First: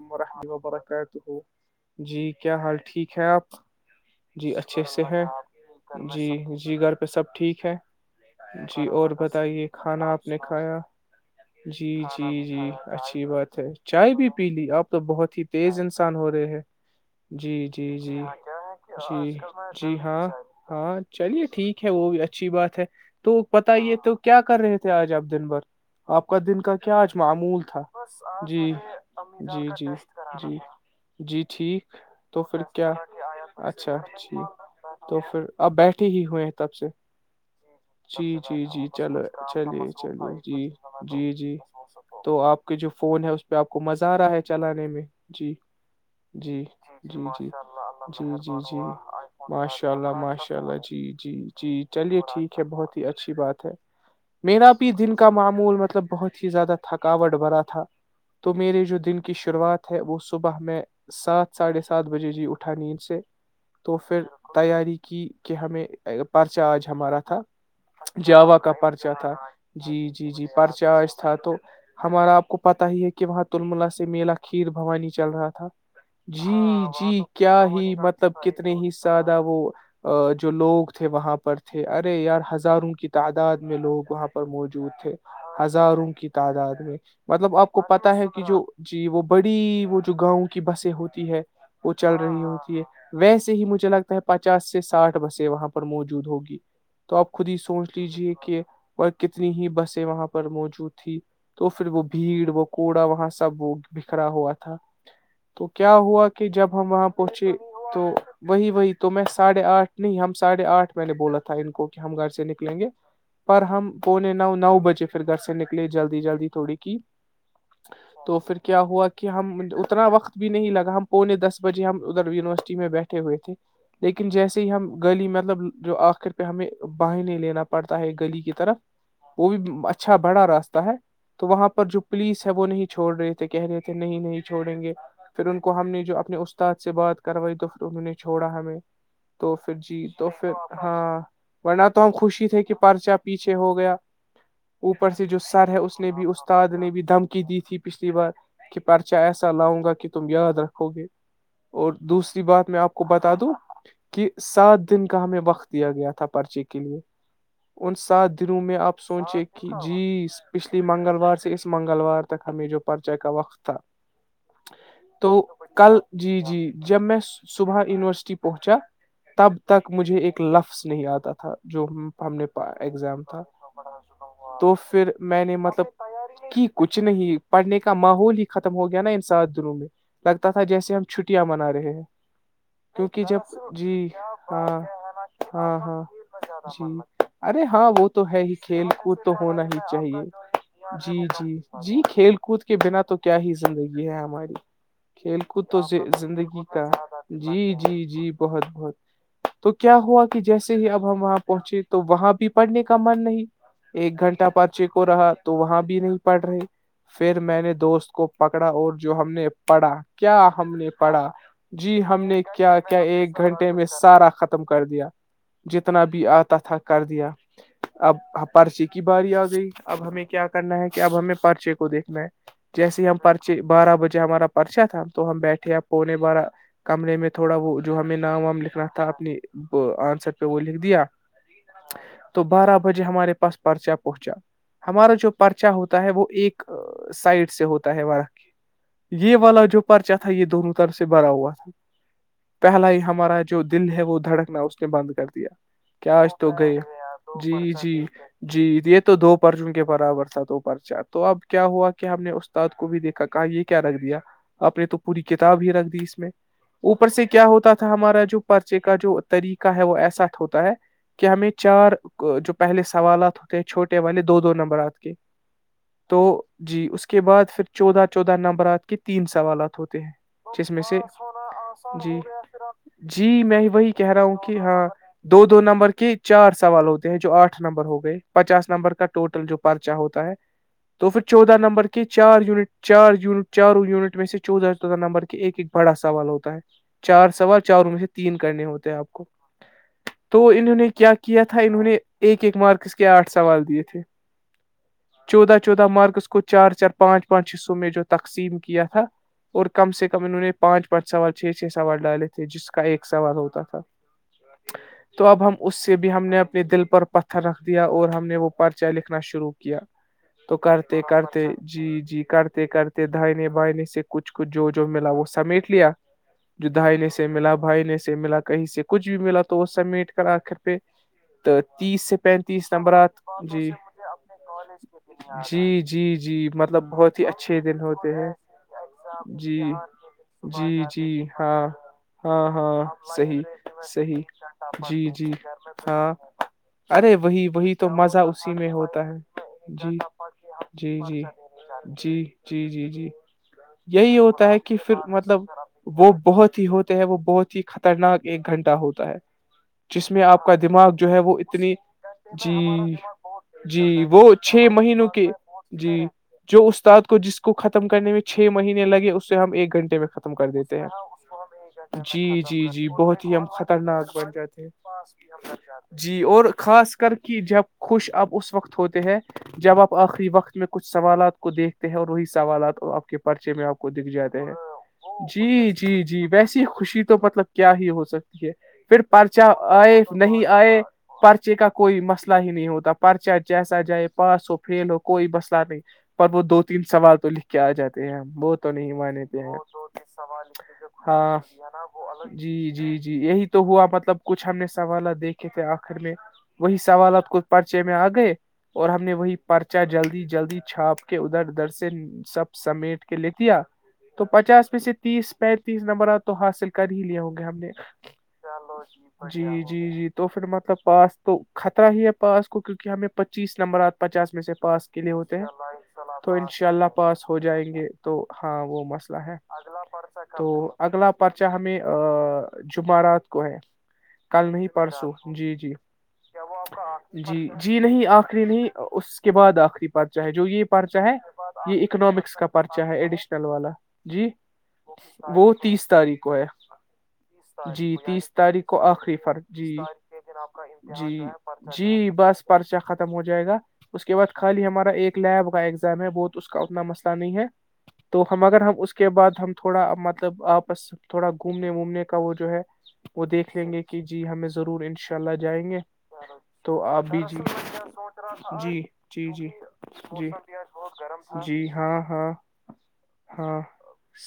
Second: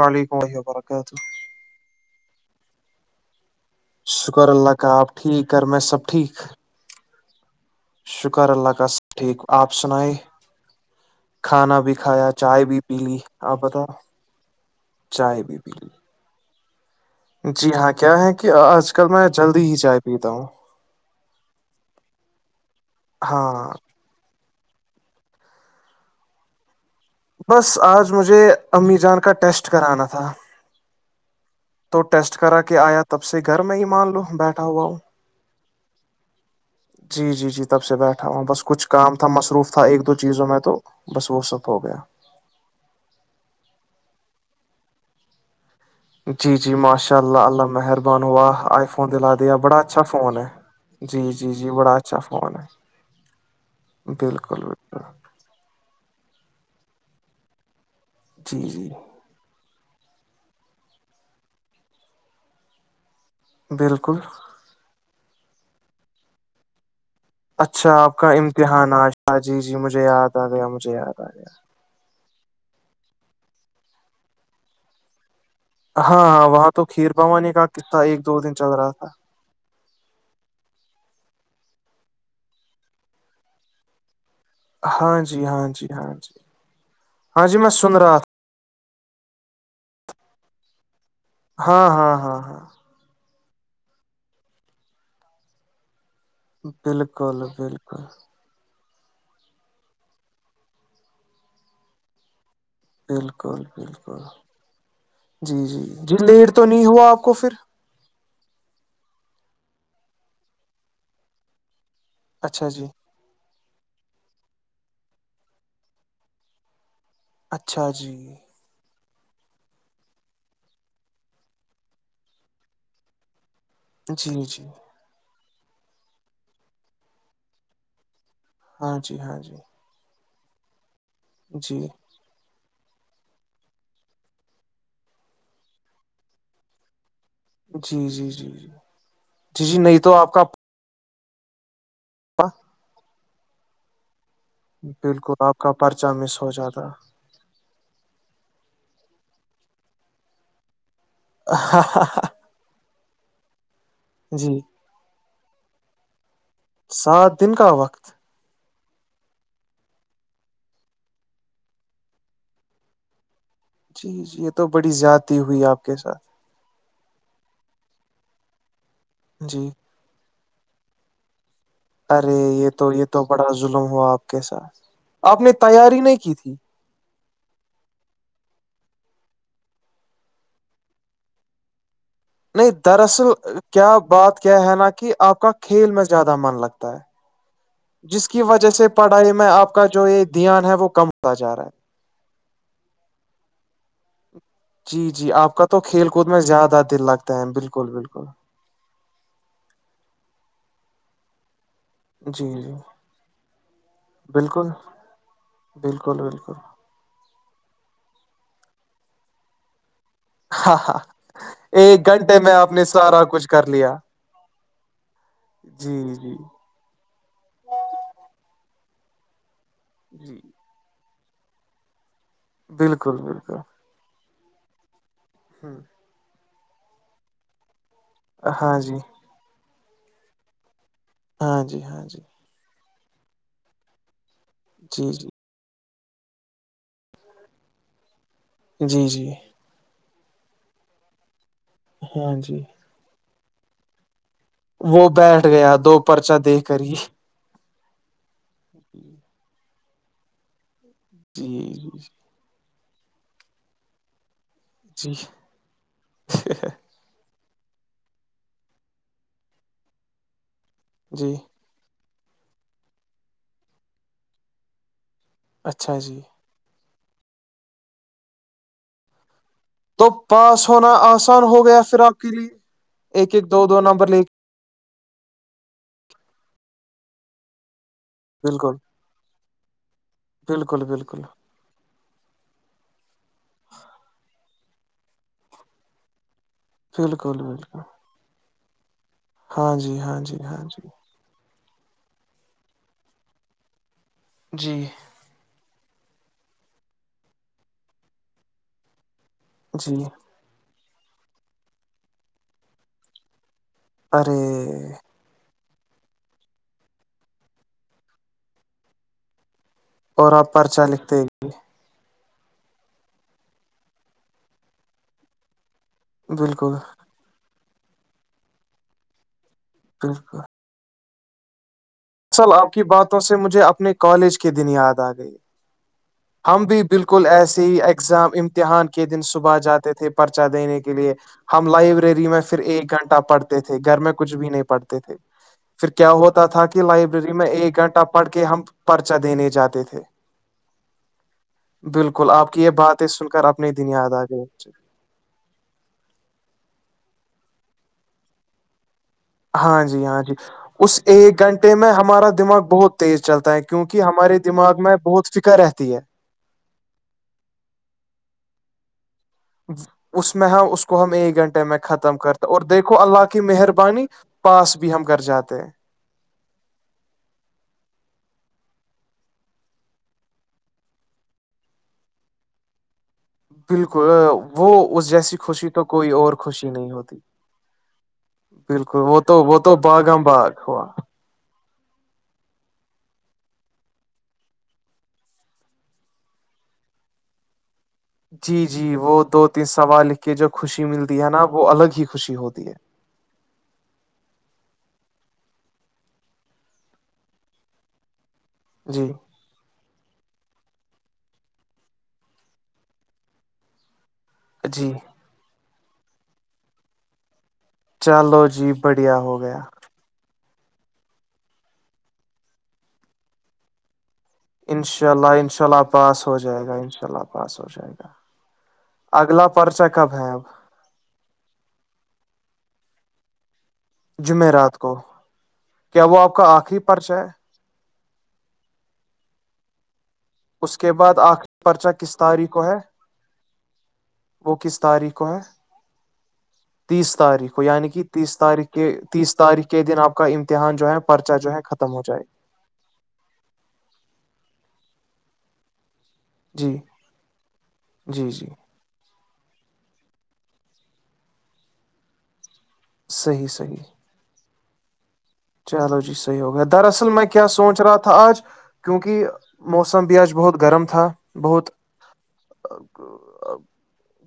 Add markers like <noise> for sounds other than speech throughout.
وعلیکم ال اللہ و برکات وبرکاتہ ہو جی کیا حال ٹھیک ہے آپ شکر جی اللہ اچھے کاال سے آپ ہیں ٹھیک کر میں سب جی ٹھیک جی گھر پہ سب ٹھیک شکر اللہ جی کا اور سب ٹھیک بتائیے آپ کھانا سنائے آپ نے کھایا کھانا جی بھی کھایا جی چائے جی بھی پی لی اچھی بات آپ ہے بتاؤ چائے بھی پیلی آپ تو بہت چائے ہی بھی پی تیز لی انسان ہو رہے ہیں جی جی ہاں کیا جی ہے کہ آج کل میں جی جلدی ہی جی چائے ہاں پیتا ہوں ہاں چلیے ٹھیک ہے وہ بھی اچھی بات ہے تو ہاں پت ہی تو کیا کر رہے تھے آج آپ دن بھر آپ کا دن کا کیا کیا اج معمول بس تھا آج مجھے جی امی جان کا جی ٹیسٹ جی کرانا تھا جی جی ٹھیک ٹیسٹ تو کرا پھر کے کیا آیا تب سے گھر میں ہی اچھا مان لو جی بیٹھا ہوا ہوں تو پھر آپ بیٹھے ہی ہوئے ہیں تب سے جی جی جی تب سے بیٹھا جی ہوں بس جی کچھ جی کام چلو تھا مصروف تھا چلیے ایک دو چلیے چیزوں میں جی تو بس جی وہ جی سب ہو گیا تو آپ کے جو فون ہے اس پہ آپ مزہ آ رہا ہے چلانے میں جی جی جی ماشاء جی اللہ جی اللہ مہربان ہوا جی جی آئی فون دلا دیا بڑا ماشاء اچھا اللہ فون ماشاء اللہ جی ہے جی جی بڑا اچھا چلیے فون ٹھیک ہے بہت ہی اچھی بات ہے بالکل میرا بھی بالکل دن کا معمول مطلب بہت ہی زیادہ تھکاوٹ بھرا تھا تو جی میرے جی جو دن کی شروعات تھ وہ صبح میں سات ساڑھے سات بجے جی اٹھا نیند سے تو بالکل پھر تیاری کہ کہ ہمیں پرچہ آج ہمارا تھا اچھا آپ جاوا کا امتحان پرچا تھا آشا مجھے جی جی یاد جی آ گیا پرچہ مجھے آست یاد آ تھا تو ہماراپ کو پتا ہی ہے کہ کہ وہاں تلملا سے میلا کھیر بھوانی چل رہا گیا ہاں ہاں جی وہاں تو کھیر جی بھوانی کیا کا ہی قصہ ایک دو مطلب دن کتنے چل ہی رہا تھا سادہ وہ جو لوگ تھے وہاں پر تھے ارے یار ہزاروں کی تعداد میں لوگ وہاں پر موجود تھے ہاں جی ہاں جی ہزاروں ہاں کی جی تعداد میں ہاں مطلب جی میں اب سن پتا رہا ہے کہ جو جی وہ بڑی بی وہ جو گاؤں کی بسیں ہوتی ہے تھا ہاں وہ ہاں چل ہاں رہی ہاں ہوتی ہے ویسے ہی مجھے لگتا ہے پچاس سے سٹھ بسیں وہاں پر موجود مج ہوگی تو آپ بالکل خود ہی سوچ بالکل لیجیے کہ اور کتنی ہی بسیں وہاں پر موجود تھی تو پھر وہ بھیڑ وہ کوڑا وہاں بالکل سب وہ بالکل بکھرا ہوا تھا جی تو جی کیا جی ہوا کہ لیٹ تو جب نہیں ہم ہوا وہاں آپ کو پہنچے پھر تو وہی وہی تو میں ساھے آٹھ نہیں ہم سڑھے آٹھ میں نے بولا تھا ان کو ہم گھر سے اچھا نکلیں جی گے پر ہم پونے نو نو بجے پھر گھر سے نکلے جلدی جلدی تھوڑی کی اچھا جی تو پھر کیا ہوا کہ ہم اتنا وقت بھی نہیں لگا ہم پونے دس بجے ہم ادھر یونیورسٹی میں بیٹھے ہوئے تھے لیکن جی جیسے جی ہی ہم گلی میں مطلب جو آخر پہ ہمیں باہنے لینا پڑتا ہے گلی کی طرف ہاں جی ہاں وہ جی بھی اچھا اچھا بڑا راستہ ہے تو وہاں جی پر جو پولیس ہے وہ نہیں چھوڑ رہے تھے کہہ رہے تھے نہیں چھوڑیں گے پھر ان کو ہم نے جو اپنے استاد سے بات کروائی تو پھر انہوں جی جی نے جی چھوڑا جی ہمیں تو پھر جی تو پھر ہاں وہن آپ توت خوی ت تھک کہ پرچپ پیچھے ہو گیا اوپر سے جو بالکل آپ سر کا ہے اس نے پرچہ بھی مس ہو استاد جاتا نے بھی دم تھی پچھلی بار کہ پرچا ایسا لاؤں گا کہ تم یاد رکھو گے اور دوسری بات میں آپ کو بتا ک تو کہ جی سات دن کی ہمیں وقت دیا گیا تھا پرچے کے لیے سات دن کا ان وقت سات دنوں میں آپ سوچے کہ جی پچھلی منگلوار سے اس منگلوار تک ہمیں جو پرچے کا وقت تھا جی جی یہ تو بڑی زیادتی تو ہوئی آپ کے کل ساتھ جی جی جب میں صبح یونیورسٹی پہنچا تب جی تک مجھے ایک لفظ نہیں آتا تھا جو ہم ارے نے یہ تو یہ تو ایگزام تھا بڑا ظلم ہوا آپ کے تو ساتھ پھر آپ میں نے مطلب تیاری نہیں کی تھی کہ کچھ نہیں پڑھنے کا ماحول ہی ختم ہو گیا نا ان سات دنوں میں لگتا تھا جیسے ہم چھٹیاں منا رہے ہیں نہیں کیونکہ دراصل جب کیا جی بات کیا ہاں ہے نا کہ آپ کا ہاں کھیل ہاں میں زیادہ من جی لگتا ہے ارے ہاں وہ تو جس کی ہے ہی وجہ سے کھیل کود پڑھائی تو میں ہونا آپ ہی کا جو یہ چاہیے دھیان ہے وہ کم جی ہوتا جا جی رہا ہے جی کھیل کود کے بنا تو کیا ہی زندگی ہے ہماری جی جی کھیل آپ کود کا تو کھیل کود میں زندگی زیادہ کا دل لگتا ہے جی بالکل جی بالکل جی بہت بہت تو کیا ہوا کہ جیسے سے ہی اب ہم وہاں پہنچے تو وہاں جی بھی جی پڑھنے کا من نہیں ایک گھنٹہ بالکل پرچے کو رہا تو وہاں بھی بالکل نہیں پڑھ بالکل رہے پھر میں نے دوست کو پکڑا اور جو ہم نے پڑا کیا ہم نے پڑھا جی ایک ہم گھنٹے نے میں آپ کیا کیا سارا ایک کچھ کر گھنٹے میں لیا سارا ختم کر دیا جی جتنا بھی جی آتا تھا کر دیا اب پرچی کی باری آ گئی اب ہمیں جی کیا کرنا ہے کہ اب ہمیں پرچے کو دیکھنا ہے جیسے بالکل ہم بالکل پرچے بارہ بجے ہمارا پرچا تھا تو ہم بیٹھے ہوں آپ پونے بارہ کمرے میں تھوڑا وہ جو ہمیں نام وام ہاں لکھنا جی تھا اپنی وہ آنسر پہ وہ لکھ دیا ہاں جی ہاں جی وج ہمارے پاس پرچہ پہنچا جی ہمارا جی جو پرچا ہوتا تاہ وہ ایک سائڈ سے ہوتا ہے جی جی یہ والا جو پرچا تھا یہ دونوں طرف سے براا ہاں جی پہلا ہی ہمارا جو دن ہے وہ دھڑک اس نے وہ بند کر بیٹھ دیا گیا دو کیا آج پرچہ تو دے گئے کر ہی جی جی جی جی یہ تو دو پرچوں کے برابر تھا تو پرچار تو اب کیا جی ہوا جی کہ ہم نے استاد کو بھی دیکھا کہ یہ کیا رکھ دیا آپ نے تو جی پوری کتاب ہی رکھ دی اس میں اوپر سے کیا ہوتا تھا ہمارا جو پرچے کا جو طریقہ ہے وہ ایساٹ ہوتا ہے کہ جی ہمیں چار جو پہلے سوالات ہوتے ہیں چھوٹے والے دو دو نمبرات کے اچھا جی تو جی اس کے کے بعد پھر چودہ چودہ نمبرات کے تین سو سوالات ہوتے تو ہیں پاس جس میں ہونا سے آسان ہو گیا پھر جی آپ کے لیے جی ایک ایک میں دو دو وہی نمبر کہہ لے رہا ہوں کہ ہاں دو دو نمبر کے چار سوال ہوتے ہیں جو آٹھ نمبر ہو کے۔ پچاس بالکل نمبر کا ٹوٹل جو پرچا ہوتا ہے بالکل تو پھر بالکل چودہ نمبر کے چار یونٹ چار یونٹ چاروں یونٹ میں سے چوز تو تھا نمبر کے ایک بڑا سوال ہوتا ہے چار بالکل سوال بالکل چاروں میں سے تین کرنے ہوتے ہیں آپ کو ہاں جی ہاں جی تو ہاں انہوں جی نے کیا کیا تھا تھا انہوں نے ایک ایک مارکس کے آٹھ سوال دیے تھے جی چودہ چودہ مارکس کو چار چار پانچ پانچ حصوں میں جو تقسیم کیا تھا اور کم جی سے کم انہوں نے پانچ پانچ سوال چھ چھ سوال ڈالے تھے جس کا ایک سوال ہوتا تھا ارے تو اب ہم اس سے بھی ہم نے اپنے دل پر پتھر رکھ دیا اور ہم نے وہ پرچے لکھنا شروع کیا اور آپ تو پرچہ کرتے لکھتے ہیں۔ کرتے جی جی کرتے کرتے دھائنے بائنے سے کچھ کچھ جو جو ملا وہ سمیٹ لیا ج بالکل دائینے سے ملا بھائی نے سے ملا کہیں سے کچھ بھی ملا تو تو اس سبمیٹ کر بالکل آخر پہ تو تیس سے اصل آپ پینتیس کی نمبرات باتوں سے مجھے جی اپنے کالج کے دنیا جی جی جی ہم بھی مطلب بہت بالکل ہی اچھے ایسے دن ہی ہوتے ایگزام ہیں امتحان کے دن صبح جی جاتے تھے پرچا دینے جی کے جی لیے ہم ہاں لائبریری میں ہاں پھر ہاں ایک گھنٹہ صحیح پڑھتے تھے گھر میں صحیح کچھ بھی نہیں پڑھتے جی تھے جی پھر کیا ہاں ہوتا تھا کہ ارے لائبریری میں وہی ایک گھنٹہ پڑھ کے ہم پرچہ دینے جا جھنڈا پ کے آپ جی جی بالکل جی آپ جی کی یہ جی جی باتیں سن کر اپنے دن یاد یہی آ گئے ہوتا ہے مجھے۔ کہ پھر مطلب وہ بہت ہی ہوتا وہ بہت ہی خطرناک ایک گھنٹہ ہوتا ہے ہاں جی جس ہاں میں جی آپ کا دماغ اس جو ہے وہ ایک گھنٹے اتنی میں ہمارا جی دماغ بہت تیز چلتا ہے جی کیونکہ وہ ہمارے چھ دماغ میں مہینوں کے بہت فکر رہتی ہے جی جو استاد کو جس کو ختم کرنے میں چھ م مہنے لگے اس ہم ایک گھنٹے میں اس ختم کر ہم دیتے اس ہیں کو ہم ایک گھنٹے میں ختم جی کرتے اور جی جی دیکھو بہت اللہ ہی کی ہم مہربانی خطرناک بن جاتے پاس بھی ہم کر جاتے ہیں جی اور خاص کر کے جب خوش اب اس وقت ہوتے ہیں جب آپ آخری وقت میں کچھ سوالات کو دیکھتے ہیں اور وہی سوالات اور آپ کے پ پرچے میں آپ کو دکھ بالکل جاتے ہیں وہ اس جیسی خوشی جی تو جی کوئی جی اور ویسی نہیں خوشی تو ہوتی مطلب کیا ہی ہو سکتی ہے بالکل پھر وہ تو پرچا وہ تو آئے باغم نہیں باغ آئے ہوا پرچے کا کوئی مسئلہ ہی نہیں ہوتا پرچہ جیسا جائے پاس ہو فیل ہو کوئی مسئلہ نہیں پر وہ دو تین سوال تو لکھ کے آ جاتے وہ جی تو نہیں جی وہ مانتے دو ہیں تین سوال لکھ کے جو خوشی ملتی ہے ہاں نا وہ الگ ہی خوشی ہوتی جی ہے جی جی یہی تو ہوا مطلب کچھ ہم نے سوالات دیکھے تھے آخر میں وہی سوالات کو پرچے میں آ گئے اور ہم جی نے وہی پرچا جلدی جلدی چھاپ کے ادھر ادھر سے سب سمیٹ کے لے کیایا تو پچاس میں جی سے تیس پیر تیس نمبر آ تو حاصل کر ہی لے ہوں گے ہم نے چلو جی بڑھیا ہو گیا مطب پاس تو خطرہ ہی ہے پاس کو کیونکہ ہم چیس نمبر آ پچاس میں سے پاس کے انشاء لیے ہوتے اللہ ہیں انشاء اللہ پاس تو ہو ان جائے شاء گا اللہ انشاء پاس ہو جائیں گے جائے گا تو ہاں وہ مسئلہ اگلا پرچہ کب ہے ہےگچ اب تو اگلا پرچہ ہمیں جمعرات کو ہے کل نہیں جمعرات کو پرسوں جی جی کیا وہ آپ کا آخری پرچہ ہے جی جی نہیں ری نہیں اس کے بعد آخری چا ہے جو یہ اس کے پرچا ہے بعد آخری یہ پرچہ کس اکنامکس کا تاریخ کو پرچا ہے ایڈیشنل والا جی وہ کس تاریخ کو ہے وہ تیس تاریخ کو ہے تیس تاریخ کو یعنی جی کہ تیس تاریخ کو کے آخری تیس فرق تاریخ جی کے دن آپ کا امتحان جو ہے جی پرچہ جو ہے ختم ہو جی جائے گا۔ بس پرچا ختم ہو جائے گا اس کے بعد خالی ہمارا ایک لیب کا ایگزام ہے وہہت اس کا جی اتنا مسئلہ نہیں ہے تو جی ہم جی اگر ہم اس کے بعد ہم تھوڑا مطلب آپس تھوڑا گھومنے وومنے کا وہ جو ہے وہ صحیح دیکھ لیں گے صحیح کہ جی ہم ضور انش چلو جی صحیح ہو گیا دراصل بھی میں کیا جی سوچ رہا تھا آج جی کیونکہ جی جی موسم بھی جی آج بہت تھا گرم جی بہت ہاں ہاں ہاں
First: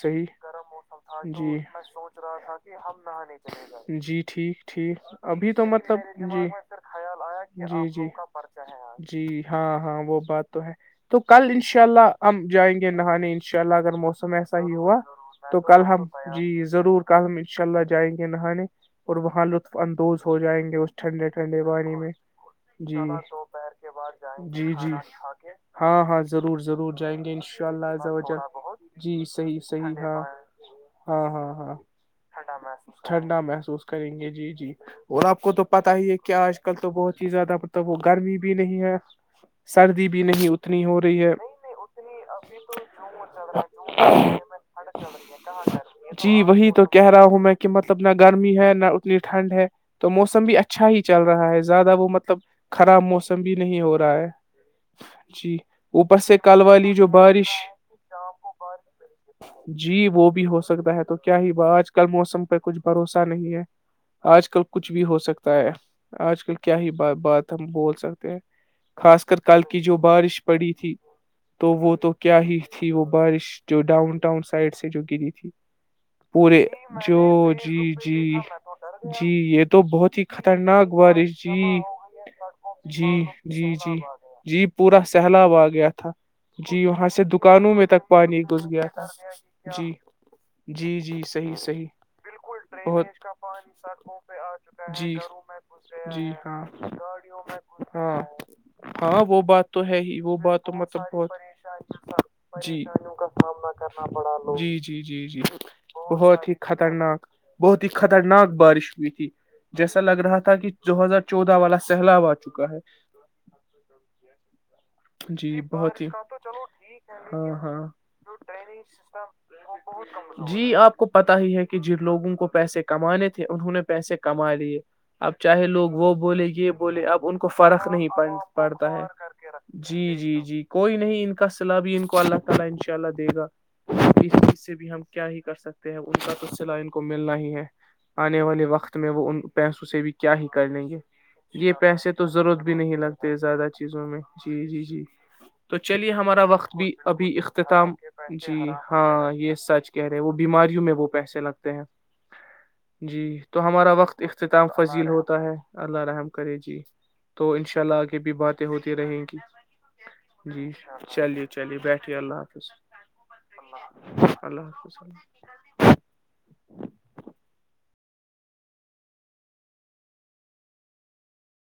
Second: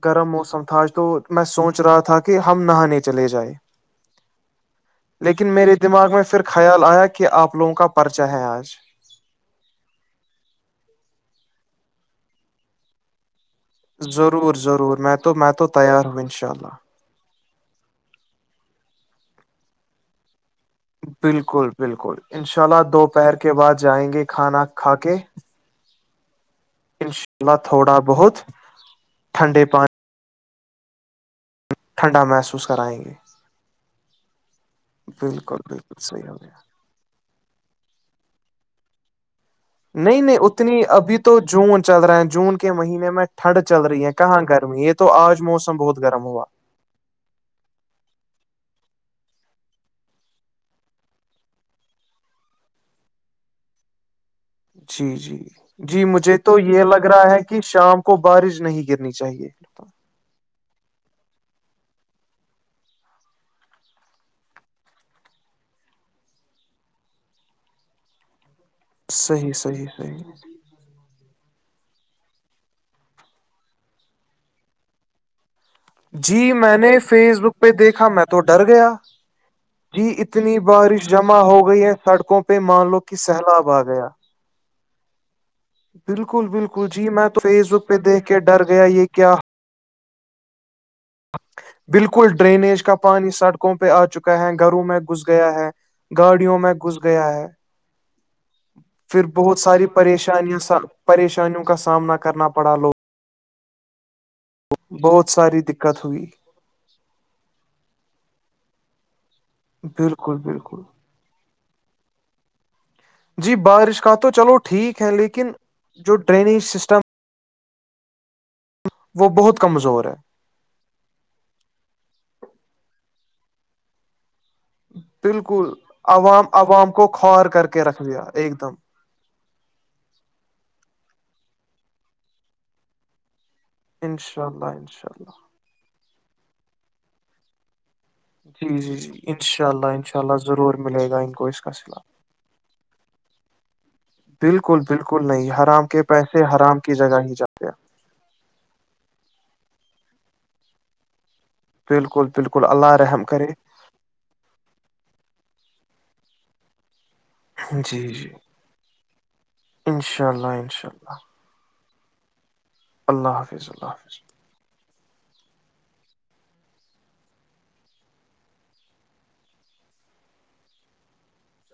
صحیح گرم موسم تھا جی میں سوچ رہا تھا کہ ہم نہانے جی ٹھیک ٹھیک لیکن ابھی تو م میرے دماغ میں پھر خیال آیا کہ آپ لووں کا جی پرچا ہے آج جی ہاں ہاں وہ بات تو ہے تو کل انشاء اللہ ہم جائیں گے نہانے ان ان شاء اللہ اگر موسم ضرور ایسا ہی ضرور ہوا میں میں تو کل ہم تیار ہوں ان جی شاء اللہ ضرور کل ہم انشاء اللہ جائیں گے نہانے اور وہاں لطف اندوز ہو جائیں گے اس ٹھنڈے ٹھنڈے بالکل پانی میں بالکل ان شاء اللہ جی دوپہر کے کے بعد جائیں گے کھانا جی کھا جی کے ہاں ہاں ضرور ضرور جائیں گے اللہ انشاء تھوڑا اللہ بہت جی صحیح ٹھنڈے پانی صحیح ہاں ہاں ہاں ہاںھ ٹھنڈا محسوس م کرائیں گے ٹھنڈا محسوس کریں گے جی جی اور آپ کو بالکل تو پتا بالکل ہی ہے صحیح ہو کیا گیا آج کل تو بہت ہی زیادہ مطلب ہو بھی نہیں ہے سردی نہیں بھی نہیں اتنی ہو ابھی رہی تو ہے جون چل رہا ہے جون کے مہینے میں ٹھنڈ چل رہی ہے کہاں گرمی یہ تو آج موسم بہت گرم جی ہوا وہی تو کہہ رہا ہوں میں کہ مطلب نہ گرمی ہے نہ اتنی ٹھنڈ ہے تو موسم بھی اچھا ہی چل رہا ہے زیادہ وہ مطلب خراب موسم بھی نہیں ہو رہا ہے جی جی جی اوپر مجھے سے تو کل یہ والی لگ جو رہا ہے بارش کہ شام کو بارش نہیں گرنی چاہیے جی وہ بھی ہو سکتا ہے تو کیا ہی بات آج کل موسم پہ کچھ بھروسہ نہیں ہے آج کل کچھ بھی ہو سکتا ہے آج کل کیا ہی بات بات تم بول سکتے ہیں خاص کر صحیح کل کی صحیح جو صحیح بارش پڑی تھی تو وہ تو کیا ہی تھی وہ بارش جو ڈاؤن ٹاؤن سائڈ سے جو گری تھی جی پورے میں نے جو فیس بک پہ جی دیکھا میں جی تو ڈر گیا جی یہ تو جی بہت ہی اتنی خطرناک بارش جمع ہو جی گئی ہے سڑکوں پہ پہ مان لو کہ جی سیلاب جی آ جی گیا جی پورا س سلاب آ گیا تھا بالکل جی بالکل وہاں سے میں تو فیس دکانوں میں بک پہ تک دیکھ کے پانی گھس ڈر گیا یہ تھا کیا جی جی جی صحیح بالکل صحیح ڈرینیج کا بہت پانی سڑکوں پہ آ چکا ہے گھروں میں جی گھس گیا ہے جی گاڑیوں ہاں میں گھس گیا ہاں ہاں پھر وہ بہت بات تو ساری ہے ہی وہ پریشانی بات تو مطلب بہت پریشانیوں کا سامنا کرنا پڑا لوگ کرنا جی جی جی بہت جی ساری دقت ہوئی بہت ہی خطرناک بہت ا خطرناک بارش ہوئی تھی جیسا لگ بالکل رہا تھا کہ بالکل دو ہزار چودہ والا سیلاب آ چکا ہے جی بارش کا تو چلو ٹھیک ہے لیکن جی بہت ہی جو ڈرینیج سسٹم ری سسٹم وہ بہت وہ کمزور ہے بہ جی آپ پتا ہی ہے کہ جن لوگوں کو پیسے کمانے تھے انہوں نے پیسے کما لیے اب چاہے بالکل لوگ وہ عوام بولے کہ عوام اب ان خوار کو کر کے فرق رکھ نہیں دیا ایک دم پڑتا ہے جی جی جی کوئی نہیں ان کا سلاح بھی ان کو اللہ تعالی ان شاء اللہ دے گا اس انشاءاللہ چیز سے بھی ہم کیا انشاءاللہ ہی کر سکتے ہیں وہ ان کا تو سلہ ان کو ملنا ہی ہے آنے والے جی جی وقت میں جی وہ ان شاء پیسوں اللہ سے بھی انشاء کیا اللہ ہی کر ضرور لیں گے ملے گا ان کو اس کا یہ صلہ پیسے تو ضرورت بھی نہیں لگتے زیادہ چیزوں میں جی بالکل جی جی بالکل نہیں تو حرام کے چلیے ہمارا پیسے وقت حرام بھی کی جگہ ہی ابھی جاتے ہیں اختتام جی ہاں یہ سچ کہہ رہے ہیں وہ بیاریوں میں وہ پیسے لگتے بالکل بالکل اللہ جی رحم کرے تو ہمارا وقت اختتام فذیل ہوتا ہے اللہ رحم کرے جی تو ان شاء اللہ جی آگ جی بھی باتیں ہوتی رہیں گی انشاءاللہ جی انشاءاللہ چلیے چلیے بیٹھ اء اللہ حافظ اللہ حافظ اللہ حافظ <unintelligible>